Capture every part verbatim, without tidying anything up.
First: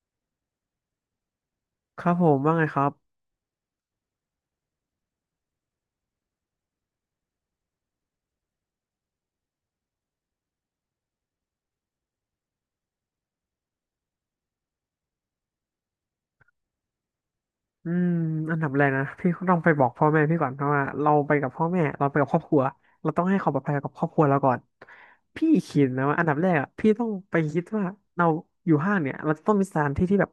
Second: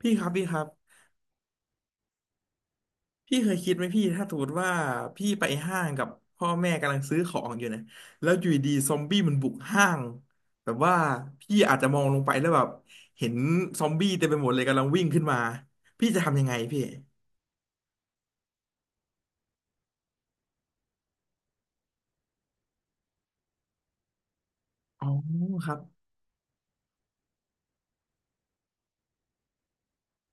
พี่ครับพี่ครับครับผมว่าไงครับพี่เคยคิดไหมพี่ถ้าสมมติว่าพี่ไปห้างกับพ่อแม่กำลังซื้อของอยู่นะแล้วอยู่ดีๆซอมบี้มันบุกห้างแบบว่าพี่อาจจะมองลงไปแล้วแบบเห็นซอมบี้เต็มไปหมดเลยกำลังวิ่งขึ้นมาพี่จะทำยังไงพี่อืมอันดับแรกนะพี่ต้องไปบอกพ่อแม่พี่ก่อนเพราะว่าเราไปกับพ่อแม่เราไปกับครอบครัวเราต้องให้ความปลอดภัยกับครอบครัวเราก่อนอ๋อพี่ครับคิดนะว่าอันดับแรกอะพี่ต้องไปคิดว่าเราอยู่ห้างเนี่ยเราจะต้องมีสถานที่ที่แบบ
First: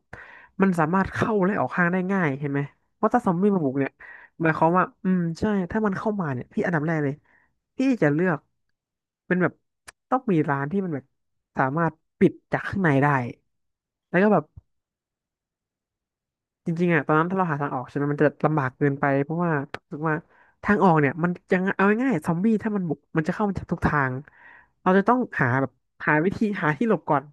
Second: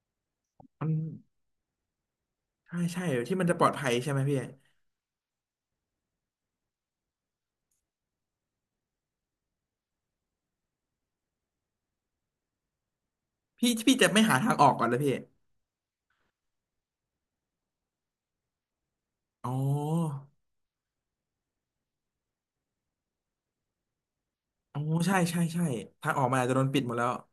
มันสามันมารถเข้าและออกห้างได้ง่ายเห็นไหมใช่ใช่ว่าะถ้าซอที่มมันบี้จะปมาลอบุดกภัเนี่ยยใช่ไหมพี่หมายความว่าอืมใช่ถ้ามันเข้ามาเนี่ยพี่อันดับแรกเลยพี่จะเลือกเป็นแบบต้องมีร้านที่มันแบบสามารถปิดจากข้างในได้พี่พี่จะแล้ไม่วก็หาแบบ ทางออกก่อนเลยพี่จริงๆอ่ะตอนนั้นถ้าเราหาทางออกใช่ไหมมันจะลำบากเกินไปเพราะอ๋ว่าถึงว่าอทางออกเนี่ยมันยังเอาง่ายๆซอมบี้ถ้ามันบุกมันจะเข้ามาจากทุกทางอ๋อเราจะต้ใช่องใช่หาใช่แบบทางหาออกวิมันอาธีจจะโดนหาปิดที่หมหลดบแล้วก่อน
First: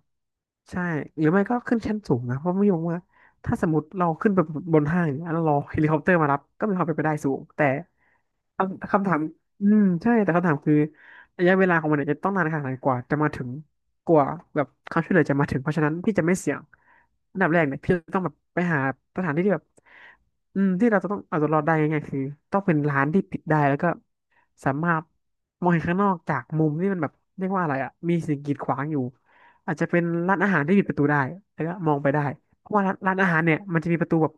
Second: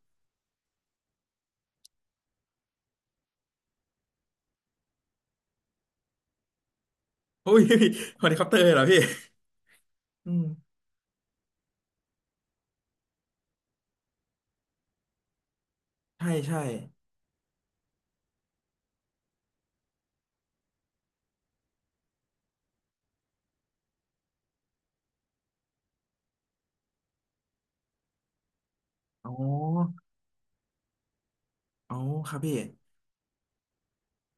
ใช่หรือไม่ก็ขึ้นชั้นสูงนะเพราะไม่รอ้ว่าถ้าสมมติเราขึ้นไปบนห้างเนี่ยแล้วรอเฮลิคอปเตอร์มารับก็มีความเป็นไปได้สูงโอ้ย แต่ เฮลิคอปเตอร์เลยเหรอคำพี่คำถามอืมใช่อืแต่คำถามมคือ ระยะเวลาของมันเนี่ยจะต้องนานขนาดไหนกว่าจะมาถึงกว่าแบบความช่วยเหลือจะมาถึงเพราะฉะนั้นพี่จะใช่ไม่เสี่ยใช่งอันดับแรกเนี่ยพี่จะต้องแบบไปหาสถานที่ที่แบบอืมที่เราจะต้องเอาตัวรอดได้ง่ายๆคือต้องเป็นร้านที่ปิดได้แล้วก็สามารถมองเห็นข้างนอกจากมุมที่มันแบบเรียกว่าอะไรอ่ะมีสิ่งกีดขวางอยู่อ๋อ อาจจะเป็นร้านอาหารที่ปิดประตูได้แล้วก็มอ๋อองไปได้ครับพี่เพราะว่าร้านร้านอาหารเนี่ยมันจะมีประตูแบบ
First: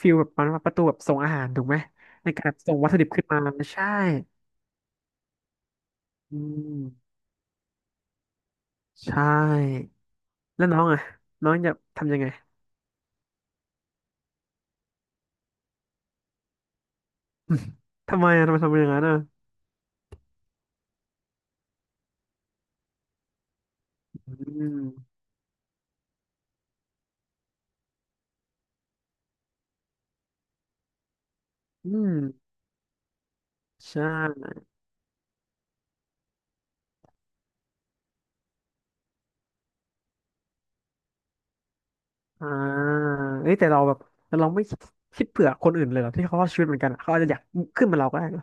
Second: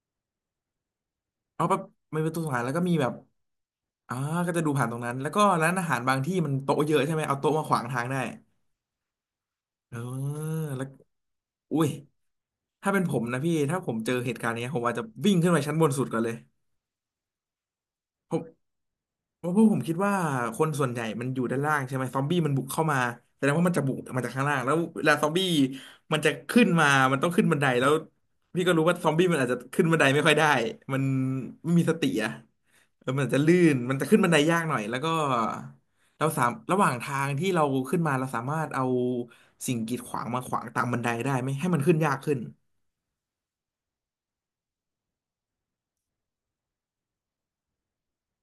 ฟิลแบบประตูแบบส่งอาหารถูเอากแบไหมบมันในเป็นตัวสการงสารแล้ส่วงก็วัตมีถุดิแบบบขึ้นมาใช่อ่าก็จะดูผ่านตรงนั้น แล้วก็ร้านอาหารบางที่อืมันโต๊ะเยอะใช่ม ไหม เอาโต๊ะมาขวางทางได้ ใช่เออ แล้วน้อแล้ว งอ่ะน้องจะอุ้ยทำยังไง ถ้าเป็นผมนะพี่ ถ้าผมเจอเหตุการณ์เนี้ยผมอาจจะวิ่งขึ้นไปชั้นบนสุดก่อนเลย ทำไมผม อ่ะทำไมทำอย่างนั้นอ่ะเพราะพวกผมคิดว่าคนส่วนใหญ่มันอยู่ด้านล่างใช่ไหมซอมบี้มันบุกเข้ามาแสดงว่ามันจะบุกมาจาอืกข้างล่างแล้วเวมลาซอมบี้มันจะขึ้นมา มันต้องขึ้นบันไดแล้วพี่ก็รู้ว่าซอมบี้มันอาจจะขึ้นบันไดไม่ค่อยได้มันไม่มีอืสติมอะแล้วมันอาจจะลื่นมันใช่จะขึ้นบันไดยากหน่อยแล้วก็เราสามระหว่างทางที่เราขึ้นมาเราสามารถเอาสิ่งกีดขวางมาขวางตามบันไดได้ไหมให้มันขึ้นยากขึ้น อ่าเอ้ยแต่เราแบบแต่เราไม่คิดเผื่อคนอื่นเลยเหรอที่เขารอดชีวิตเหมือนกันอะเขาอาจจะอยากขึ้นมาเราก็ได้เหรอ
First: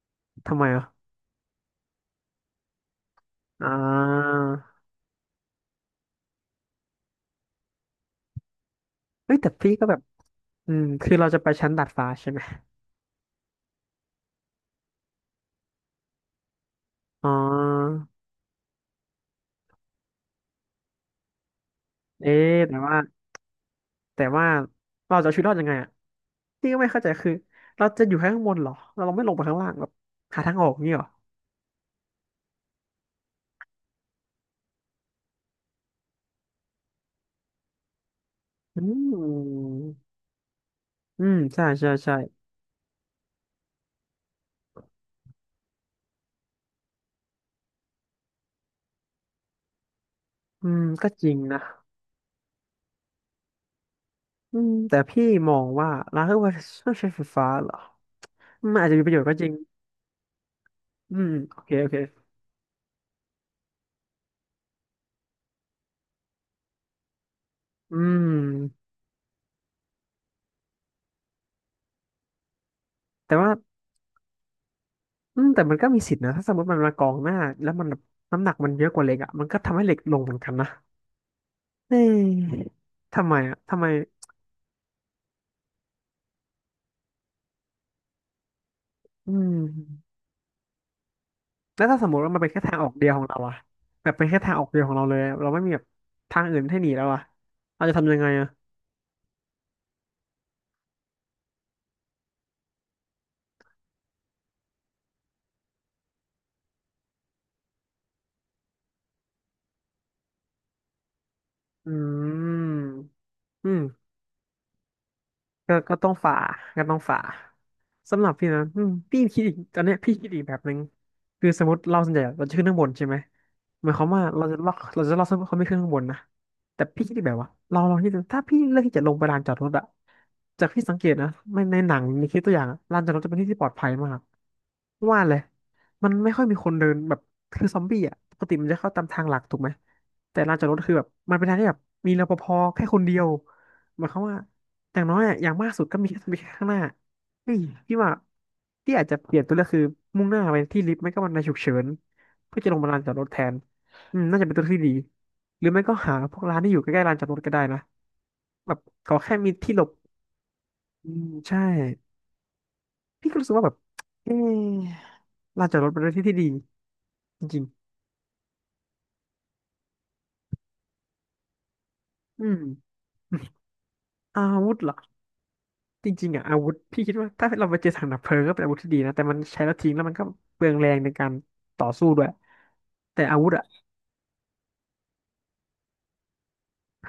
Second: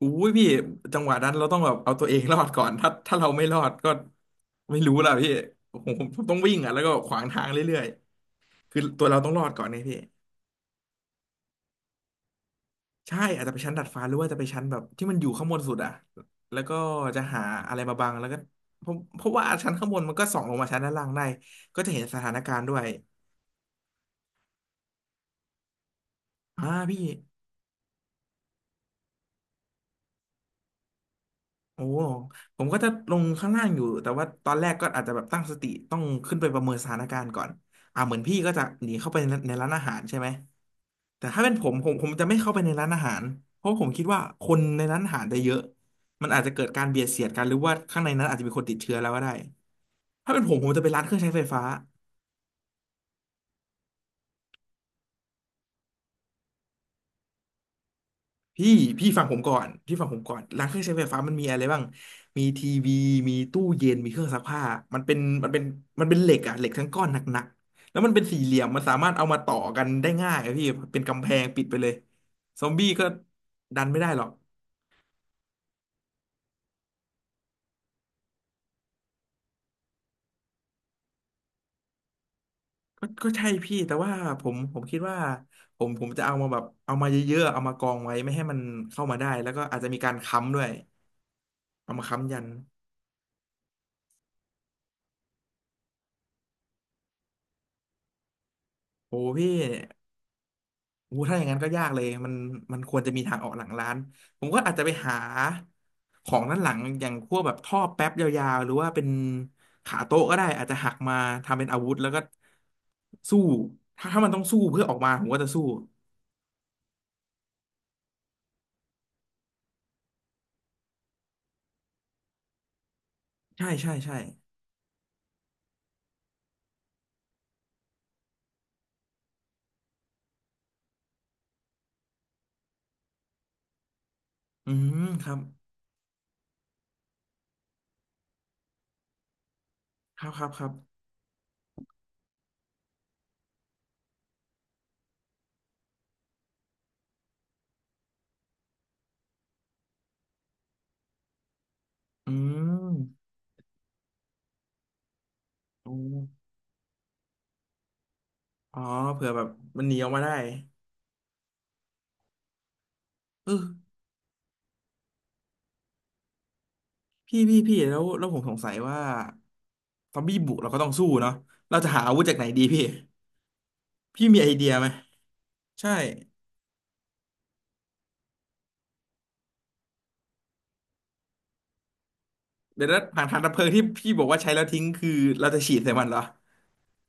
อุ้ยพี่ทำไมอ่ะจังหวะนั้นเราต้องแบบเอาตัวเองรอดก่อนถ้าถ้าเราไม่รออ่ดก็าไม่รู้ล่ะพี่ผมผมผมต้องวิ่งอ่ะแล้วก็ขวางทางเรื่อยๆคือตัวเราต้องเอ้ยรอแต่ดก่อนพี่เนี่ยก็แบพี่บอืมคือเราจะไปชั้นดาดฟ้าใช่ไหมใช่อาจจะไปชั้นดัดฟ้าหรือว่าจะไปชั้นแบบที่มันอยู่ข้างบนสุดอ่ะแล้วก็จะอ๋อหาอะไรมาบังแล้วก็ผมเพราะว่าชั้นข้างบนมันก็ส่องลงมาชั้นด้านล่างได้ก็จะเห็นสเอ๊ถานกาะรณ์ด้แต่วยว่าแต่ว่าเราจะเอาชีวิตรอดยังไงอ่ะอ่าพี่ก็ไม่พี่เข้าใจคือเราจะอยู่แค่ข้างบนเหรอเราไม่ลงไปข้างล่างแบบหาทางออกนี่หรอโอ้ผมก็จะลงข้างล่างอยู่แต่ว่าตอนแรกก็อาจจะแบบตั้งสติต้องขึ้นไปประเมินสถานการณ์ก่อนอ่าเหมือนพี่ก็จะอืหนีเข้าไปในในร้านอาหารม ใช่ไหม อืแต่มถ้าเป็นใช่ผมผใช่มผมใช่จะไม่เข้าไปในร้านอาหารเพราะผมคิดว่าคนในร้านอาหารจะเยอะมันอาจจะเกิดการเบียดเสียดกันหรือว่าข้างในนั้นอาจจะมีคนติดเชื้อแล้วก็ได้ถ้าเป็นผมผอืมจะมไปร้านก็เครื่องจใช้ริงไฟนะฟ้าอืมแต่พี่มองว่าร้านเครื่องใช้ไฟฟ้าเหรอพี่อืมันอาจจะมีพี่ประโยฟัชงน์ผก็มจริก่งอนพี่ฟังผมก่อนร้านเครื่องใช้ไฟอืฟ้ามมันมีโออะไรเคบ้างโอเคมีทีวีมีตู้เย็นมีเครื่องซักผ้ามันเป็นมันเป็นมันเป็นเหล็กอะเหล็กทั้งก้อนหนักๆอืแล้วมันเป็นสี่เหลี่ยมมมันสามารถเอามาต่อกันได้ง่ายอะพี่เป็นกำแพงปิดไปเลยซอมบี้ก็แต่ว่าดันไม่ได้หรอก อืมแต่มันก็มีสิทธินะถ้าสมมติมันมากองหน้าแล้วมันแบบน้ำหนักมันเยอะกว่าเหล็กอ่ะมันก็ทำให้เหล็กลงเหมือนกันนะเอ๊ะก็ทำก็ไมใช่อ่ะพี่ทำไมแต่ว่าผมผมคิดว่าผมผมจะเอามาแบบเอามาเยอะๆเอามากองไว้ไม่ให้มันเข้ามาได้อืแล้วมก็อาจจะมีการค้ำด้วยแล้วเอาถ้ามาสมมติว่าค้ำมัยันนเป็นแค่ทางออกเดียวของเราอะแบบเป็นแค่ทางออกเดียวของเราเลยอะเราไม่มีแบบทางอื่นให้หนีแล้วอะเราจะทำยังไงอะโอ้พี่โอ้ถ้าอย่างนั้นก็ยากเลยมันมันควรจะมีทางออกหลังร้านผมก็อาจจะไปหาของด้านหลังอย่างพวกแบบท่อแป๊บยาวๆหรือว่าเป็นขาโต๊ะก็ได้อาจจะหักมาทำเป็นอาวุธอืแล้วก็มสู้อืม ถ้าถ้ามันต้องสู้เพื่อออกมาผมก็จะสู้ก็ก็ต้องฝ่าก็ต้องฝ่าสำหรับพี่นะอืมพี่คิดอีกตอนเนี้ยพี่คิดอีกแบบหนึ่งคือสมมติเราส่วนใหญ่เราจะขึ้นข้างบนใช่ไหมใช่หมาใช่ยความใช่ว่าเราจะล็อกเราจะล็อกเซิร์ฟเวอร์เขาไม่ขึ้นข้างบนนะแต่พี่คิดอีกแบบว่าเราลองคิดดูถ้าพี่เลือกที่จะลงไปลานจอดรถอะจากที่สังเกตนะไม่ในหนังในคลิปตัวอย่างอะลานจอดรถจะเป็นที่ที่ปลอดภัยมากอืมว่าครัเลบยมันไม่ค่อยมีคนเดินแบบคือซอมบี้อะปกติมันจะเข้าตามทางหลักถูกไหมครับแต่ครับลานคจอรัดบรถคือแบบมันเป็นทางที่แบบมีรปภแค่คนเดียวหมายความว่า อย่างน้อยอะอย่างมากสุดก็มีแค่มีแค่ข้างหน้าเฮ้ยพี่ว่าพี่อาจจะเปลี่ยนตัวเลือกคือมุ่งหน้าไปที่ลิฟต์ไม่ก็บันไดฉุกเฉินอืเพื่อจะลงมาม ลานจอดรถแทน อืมน่าจะเป็นตัวเลือกที่ดีหรือไม่อ๋อก็หาพวกร้านที่อยู่ใกล้ๆลานจอดรถก็ได้นะแบอ๋บอขอเผื่อแค่แบบมีที่หลมันบหนีออกมาได้อืมใช่พี่ก็รู้เอสึกอว่าแบบเออลานจอดรถเป็นเื่อที่ที่ดีพี่จพี่ริงพี่แล้วแล้วผมสงสัยว่าซอมบี้บุกเราก็ต้องสู้เนาะเราจะหาอาวุธจากๆไหนอืดีมพี่พี่มีอาไอเดีวุยธไหมเหรอใช่จริงๆอ่ะอาวุธพี่คิดว่าถ้าเราไปเจอถังดับเพลิงก็เป็นอาวุธที่ดีนะแต่มันใช้แล้วทิ้งแล้วมันก็เปลืองแรงในการต่อสู้ด้วยเดี๋ยวนะถัแต่งถัอางวุดับธเพลิอ่ะ งที่พี่บอกว่าใช้แล้วทิ้งคือเราจะฉีดใส่มันเหรอ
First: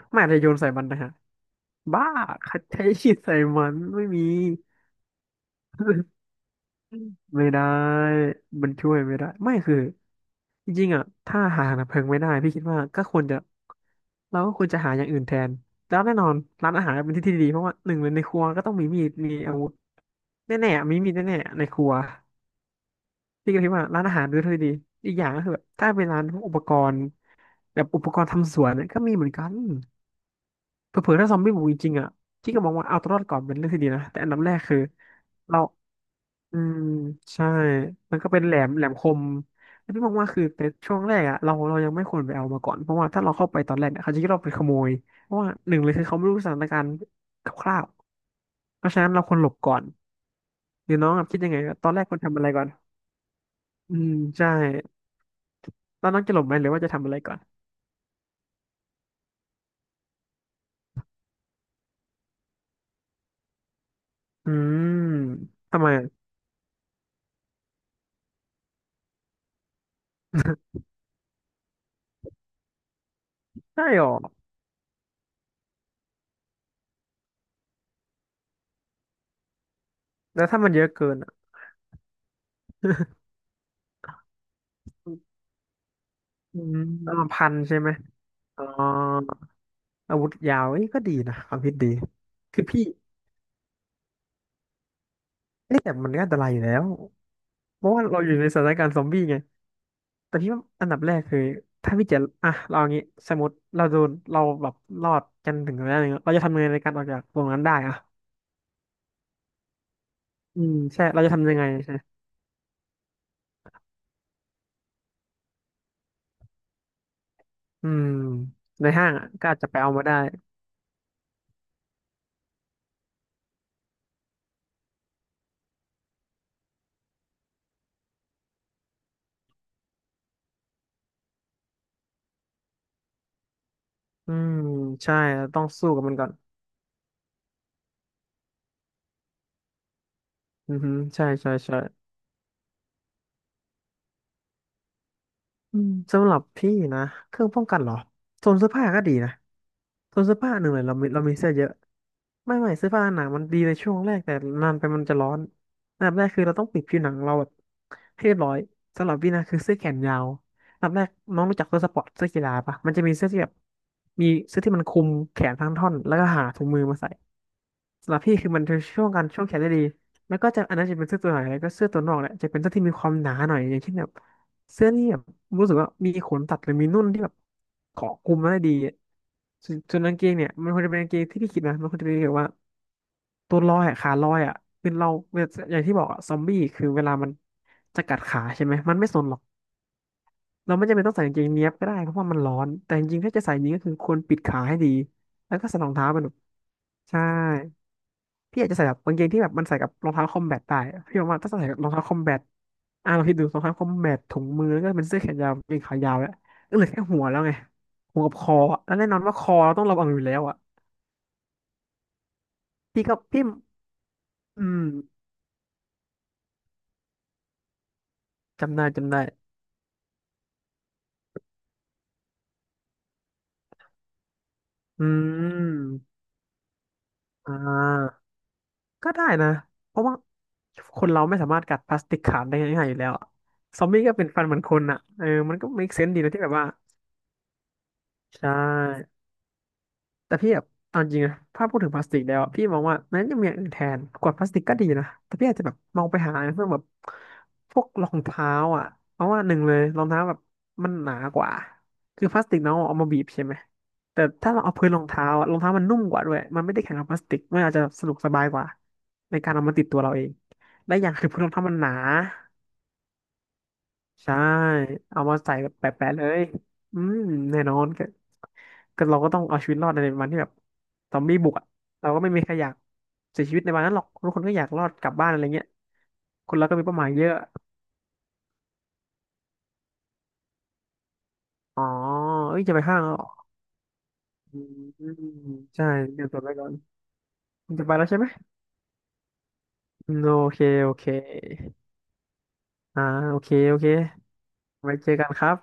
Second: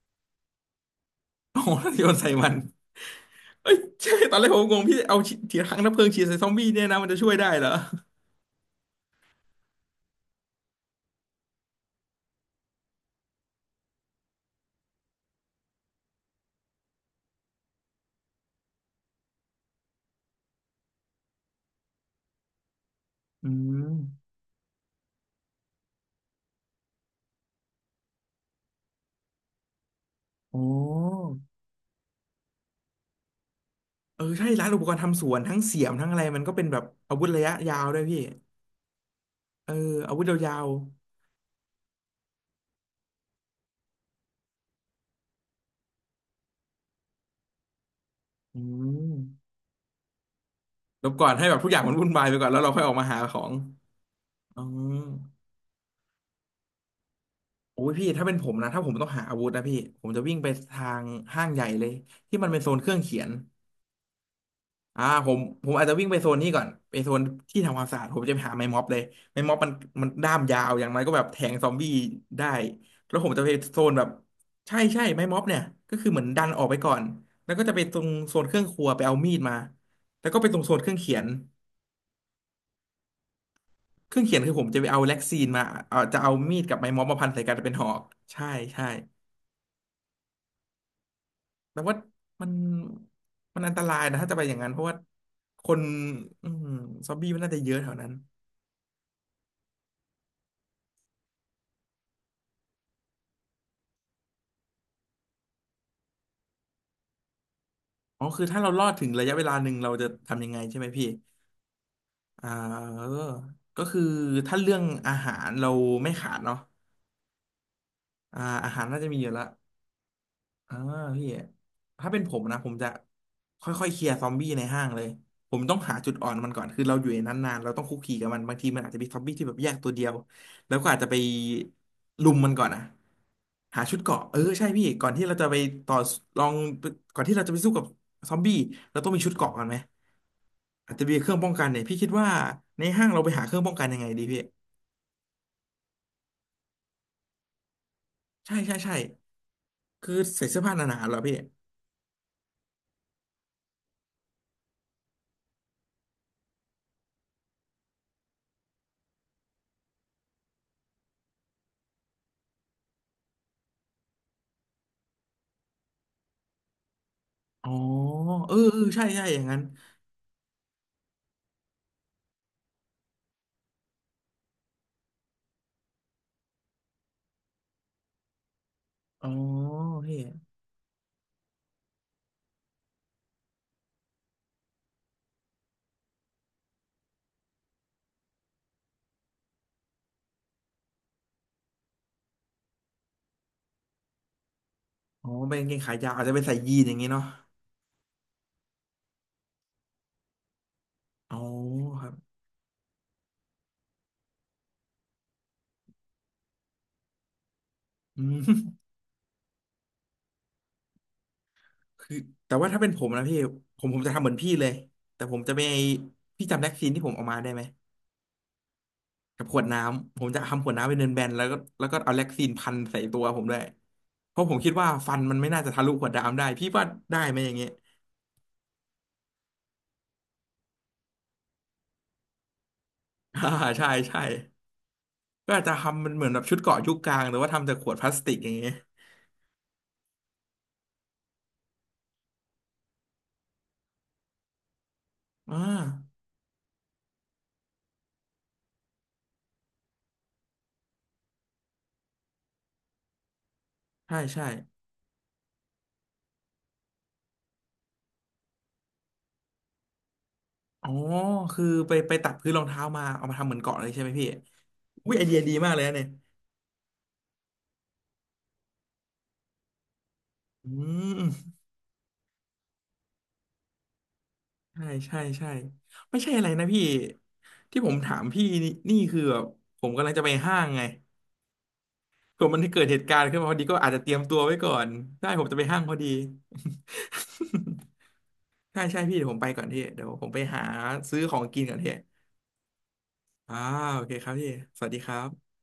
ไม่อาจจะโยนใส่มันนะฮะโอ้ โหเราบ้าโยนใส่มันใคัดใช้ชีดใส่มัเอ้ยนไม่ใช่มีตอนแรกผมงงพี่เอาฉีดถังดับเพลิงฉีดใส่ซอมบี้เนี่ยนะมันจะช่วยไม่ได้ได้เหรอมันช่วยไม่ได้ไม่คือจริงๆอ่ะถ้าหาดับเพลิงไม่ได้พี่คิดว่าก็ควรจะเราก็ควรจะหาอย่างอื่นแทนแล้วแน่นอนร้านอาหารเป็นที่ที่ดีเพราะว่าหนึ่งเลยในครัวก็ต้องมีมีดมีอาวุธแน่ๆมีมีดแน่ๆในครัวอืพี่ก็คิดว่ามร้านอาหารด้วยที่ดีอีกอย่างก็คือแบบถ้าเป็นร้านพวกอุปกรณ์แบบอุปกรณ์ทำสวนเนี่ยก็มีเหมือนกัน โอ้เผื่อๆถ้าซอมบี้บุกจริงๆอ่ะพี่ก็มองว่าเอาตัวรอดก่อนเป็นเรื่องที่ดีนะแต่เอออันดับใช่แรกร้านคือุอปกรณ์ทำสวนทั้เรางเสียมทั้งอะไรมันก็อืเป็นมแบบอาวุธระใช่ยะยาวด้วยมัพี่นก็เป็นแหลมแหลมคมเออแล้วพี่มออางวุธว่าคือยาในว ช่วงแรกอ่ะเราเรายังไม่ควรไปเอามาก่อนเพราะว่าถ้าเราเข้าไปตอนแรกเนี่ยเขาจะคิดเราเป็นขโมยเพราะว่าหนึ่งเลยคือเขาไม่รู้สถานการณ์คร่าวอืๆเพราะฉะนั้นมเราควรหลบก่อนหรือลน้อบงก่อะอนคิดให้ยังแบไงบทุกอย่างตอมันนแรกวุ่นควรวายไปทำอะก่อไรนแล้วก่อนเราค่อยออกมาหาของอืมใช่อ๋อแล้วน้องจะหลบไหมหรือว่าจะทำอะไรก่อนโอ้ยพี่ถ้าเป็นผมนะถ้าผมต้องหาอาวุธนะพี่ผมจะวิ่งไปทางห้างใหญ่เลยที่มันเป็นโซนเครื่องเขียนอืมอ่าผมผมทำอาจไมจะวิ่อะงไปโซนนี้ก่อนไปโซนที่ทำความสะอาดผมจะไปหาไม้ม็อบเลยไม้ม็อบมันมันด้ามยาวอย่างไรก็แบบแทงซอมบี้ได้แล้วผมจะไปโซใช่นแบหรบอใช่ใช่ไม้ม็อบเนี่ยก็คือเหมือนดันออกไปก่อนแล้วก็จะไปตรงโซนเครื่องครัวไปเอามีดมาแล้วก็แล้ไปวตรถ้างมัโซนนเยเคอะรื่องเกิเขีนยน อ่ะ เครื่องเขียนคือผมจะไปเอาแล็กซีนมาเอาจะเอา มีอืดกัมบไม้ม็อบประมามาพัณนใส่พักันนเป็นใช่หไหอม กใช่อ๋อใช่ อาวุธยาวเอ้ยก็ดีนะความคิดแต่ดีว่ามันคือพี่มันอันตรายนะถ้าจะไปอย่างนั้นเพราะว่าคเอ๊ะนแต่มันก็อันตราอืยอยู่มแล้วซอมบี้มันน่าจะเยอะเพแถราะวว่านั้นเราอยู่ในสถานการณ์ซอมบี้ไงแต่พี่ว่าอันดับแรกคือถ้าพี่จะอ่ะเราอย่างงี้สมมติเราโดนเราแบบรอดกันถึงระยะหนึงเราจะทำยังไงในการออกจากตรงนั้นได้อ่ะอ๋อคือถ้าเรารอดถึงระยะเวลาหนึ่งเราจะทำยังไงอืมใช่ไหมใช่พี่ เราจะทำยังไงใช่อ่าเออก็คือถ้าเรื่องอาหารเราไม่ขาดเนาะอืมอ่าอาหารในน่าจะห้างมีออ่ะยู่แล้ว ก็อาจจะไปเอามาได้อ่าพี่ถ้าเป็นผมนะผมจะค่อยๆเคลียร์ซอมบี้ในห้างเลยผมต้องหาจุดอ่อนมันก่อนคือเราอยู่ในนั้นนานเราต้องคุกคีกับมันบางทีมันอาจจะมีซอมบี้ที่แบบแยกตัวเดียวแล้วก็อาจจะไปลุมมันก่อนอะหาชุดเกราะอืเออมใช่พี่ก่อนใช่ที่เราจะเราไปต้องสู้ต่อกับมันก่อนลองก่อนที่เราจะไปสู้กับซอมบี้เราต้องมีชุดเกราะก่อนไหมอือฮึอาจจะมีใช่เครื่องป้อใช่งกันใช่ เนี่ยพี่คิดว่าในห้างเราไปหาเครื่องป้องกันยังไงดีพี่อืมสำหรับพี่นะเครื่องป้องกันเหรอโซใช่นเสื้อใช่ผ้าใช่ก็ดีนะคือโซนเสื้อใส่ผ้าเสื้อหนึ่งผ้าหเลยเรานามีๆเหรอเราพี่มีเสื้อเยอะไม่ไม่เสื้อผ้าหนามันดีในช่วงแรกแต่นานไปมันจะร้อนอันดับแรกคือเราต้องปิดผิวหนังเราแบบให้เรียบร้อยสำหรับพี่นะคือเสื้อแขนยาวอันดับแรกน้องรู้จักเสื้อสปอร์ตเสื้อกีฬาปะมันจะมีเสื้อที่แบบมีเสื้อที่มันคลุมแขนทั้งท่อนแล้วก็หาถุงมือมาใส่ อ๋อสำหรับพี่คืเอออมันจะเออช่ใช่วงกาใช่รอช่ย่าวงงแขนั้นน ได้ดีแล้วก็จะอันนั้นจะเป็นเสื้อตัวไหนแล้วก็เสื้อตัวนอกแหละจะเป็นเสื้อที่มีความหนาหน่อยอย่างเช่นแบบเสื้อนี่แบบรู้สึกว่ามีขนตัดหรือมีนุ่นที่แบบเกาะกลุมมาได้ดีอะอ๋อส่วนส่วนกาพี่งเกงเนี่ยมันควรจะเป็นกางเกงที่พี่คิดนะมันควรจะเป็นแบบว่าตัวลอยอะขาลอยอะคือเราอย่างที่บอกอะซอมบี้คือเวลามันจะกัดขาใช่ไหมมันไม่สนหรอกเราไม่จำเป็นต้องใส่กางเกงเนี้ยบก็ได้เพราะว่ามันร้อนแต่จริงๆถ้าจะใส่จริงก็คือควรปิดขาให้ดีอ๋อแล้เป็นวกาก็งเกใส่งรอขางเท้ายาวเป็อานจแบจะบเป็นใส่ยีนอย่างงี้ใช่ เนาะพี่อาจจะใส่แบบกางเกงที่แบบมันใส่กับรองเท้าคอมแบทได้พี่บอกอ๋อว่าถ้าใส่กับรองเท้าครัคบอมแบทอ่ะลองคิดดูรองเท้าคอมแบทถุงมือแล้วก็เป็นเสื้อแขนยาวกางเกงขายาวแล้วก็เหลือแค่หัวแล้วไงหัอืวกับม คอ อะแล้วแน่นอนว่าคอเราต้องระวังอยู่แล้วอ่ะคือแต่ว่าถ้าเป็นผพี่มก็นะพี่พี่ผมผมจะทำเหมือนพี่อืเลยมแต่ผมจะไม่พี่จำแล็กซีนที่ผมเอามาได้ไหมจำได้จำได้กับขวดน้ำผมจะทำขวดน้ำเป็นเบนๆแล้วก็แล้วก็เอาแล็กซีนพันใส่ตัวผมด้วยเพราะผมคิดว่าอืฟันมันไม่น่าจะทะลุมขวดน้ำได้พี่ว่าได้ไหมออ่ย่างเงี้ย าก็ได้นะเพราะว่าคนเราไม่สามารถกัดพลาสติกขาดได้ง่ายๆอยู่แล้วอะ อ่าซอใช่มบี้ก็ใช่เป็นฟันเหมือนคนอ่ะเออก็มันอาจก็ จะ make ทำมั sense นดีเหมือนนะแบที่บแบบชุดว่าเกราะยุคกลางหรือว่าทำจากขวดพลาสติกอใช่ ย่างเงี้ยแต่พี่แบบเอาจริงนะถ้าพูดถึงพลาสติกแล้วอะพี่มองว่ามันยังมีอย่างอื่นแทนขวดพลาสติกก็ดีนะแต่พี่อาจอ่าจะแบบมองไปหาเพื่อแบบพวกรองเท้าอ่ะเพราะว่าหนึ่งเลยรองเท้าแบบมันหนากว่าคือพลาสติกน้องเอามาบีบใช่ไหมใช่แต่ใช่ ถ้าเราเอาพื้นรองเท้าอะรองเท้ามันนุ่มกว่าด้วยมันไม่ได้แข็งกับพลาสติกมันอาจจะสะดวกสบายกว่าในการเอามาติดตัวเราเองอ๋อและอย่างคือพื้นรองคืเท้าอมันหไปนา ไปตัดพื้นรองเท้ามาเอามาทำเหมือนเกาะเลยใช่ไหมพี่ใช่ อุ้ยไอเอาเดีมายดีใส่แบมากบเลยแปนะเนี่ยะๆเลยอืมแน่นอนก็ก็เราก็ต้องเอาชีวิตรอดในวันที่แบบอืซอมบี้บุมกอ่ะเราก็ไม่มีใครอยากเสียชีวิตในวันนั้นหรอกทุกคนก็อยากรใช่อดกลับใช่บ้านอะไรใช่เงี้ยไม่ใช่อะไรคนนะเราก็พี่มีเป้าหมายเยอะที่ผมถามพี่นี่นี่คือแบบผมกำลังจะไปห้างไงอ๋อ ผมมัเอ้นยจะเกิไปดเหห้างตุแล้วการเหรอณ์ขึ้นมาพอดีก็อาจจะเตรียมตัวไว้อืก่อนมได้ผมจะไปห้างใช่พอดี เตรียมตัวไว้ก่อนคุณจะ ไปแล้วใช่ไหมใช่ใช่พี่เดี๋ยวผมไปก่อนพี่เดี๋ยวอืผมมไปโอเคหาโอเคซื้อของกินก่อนพี่อ่าโอเคอ่าโอเคโอเคครับพี่สวัสไว้ดีคเจอรักันคบรับ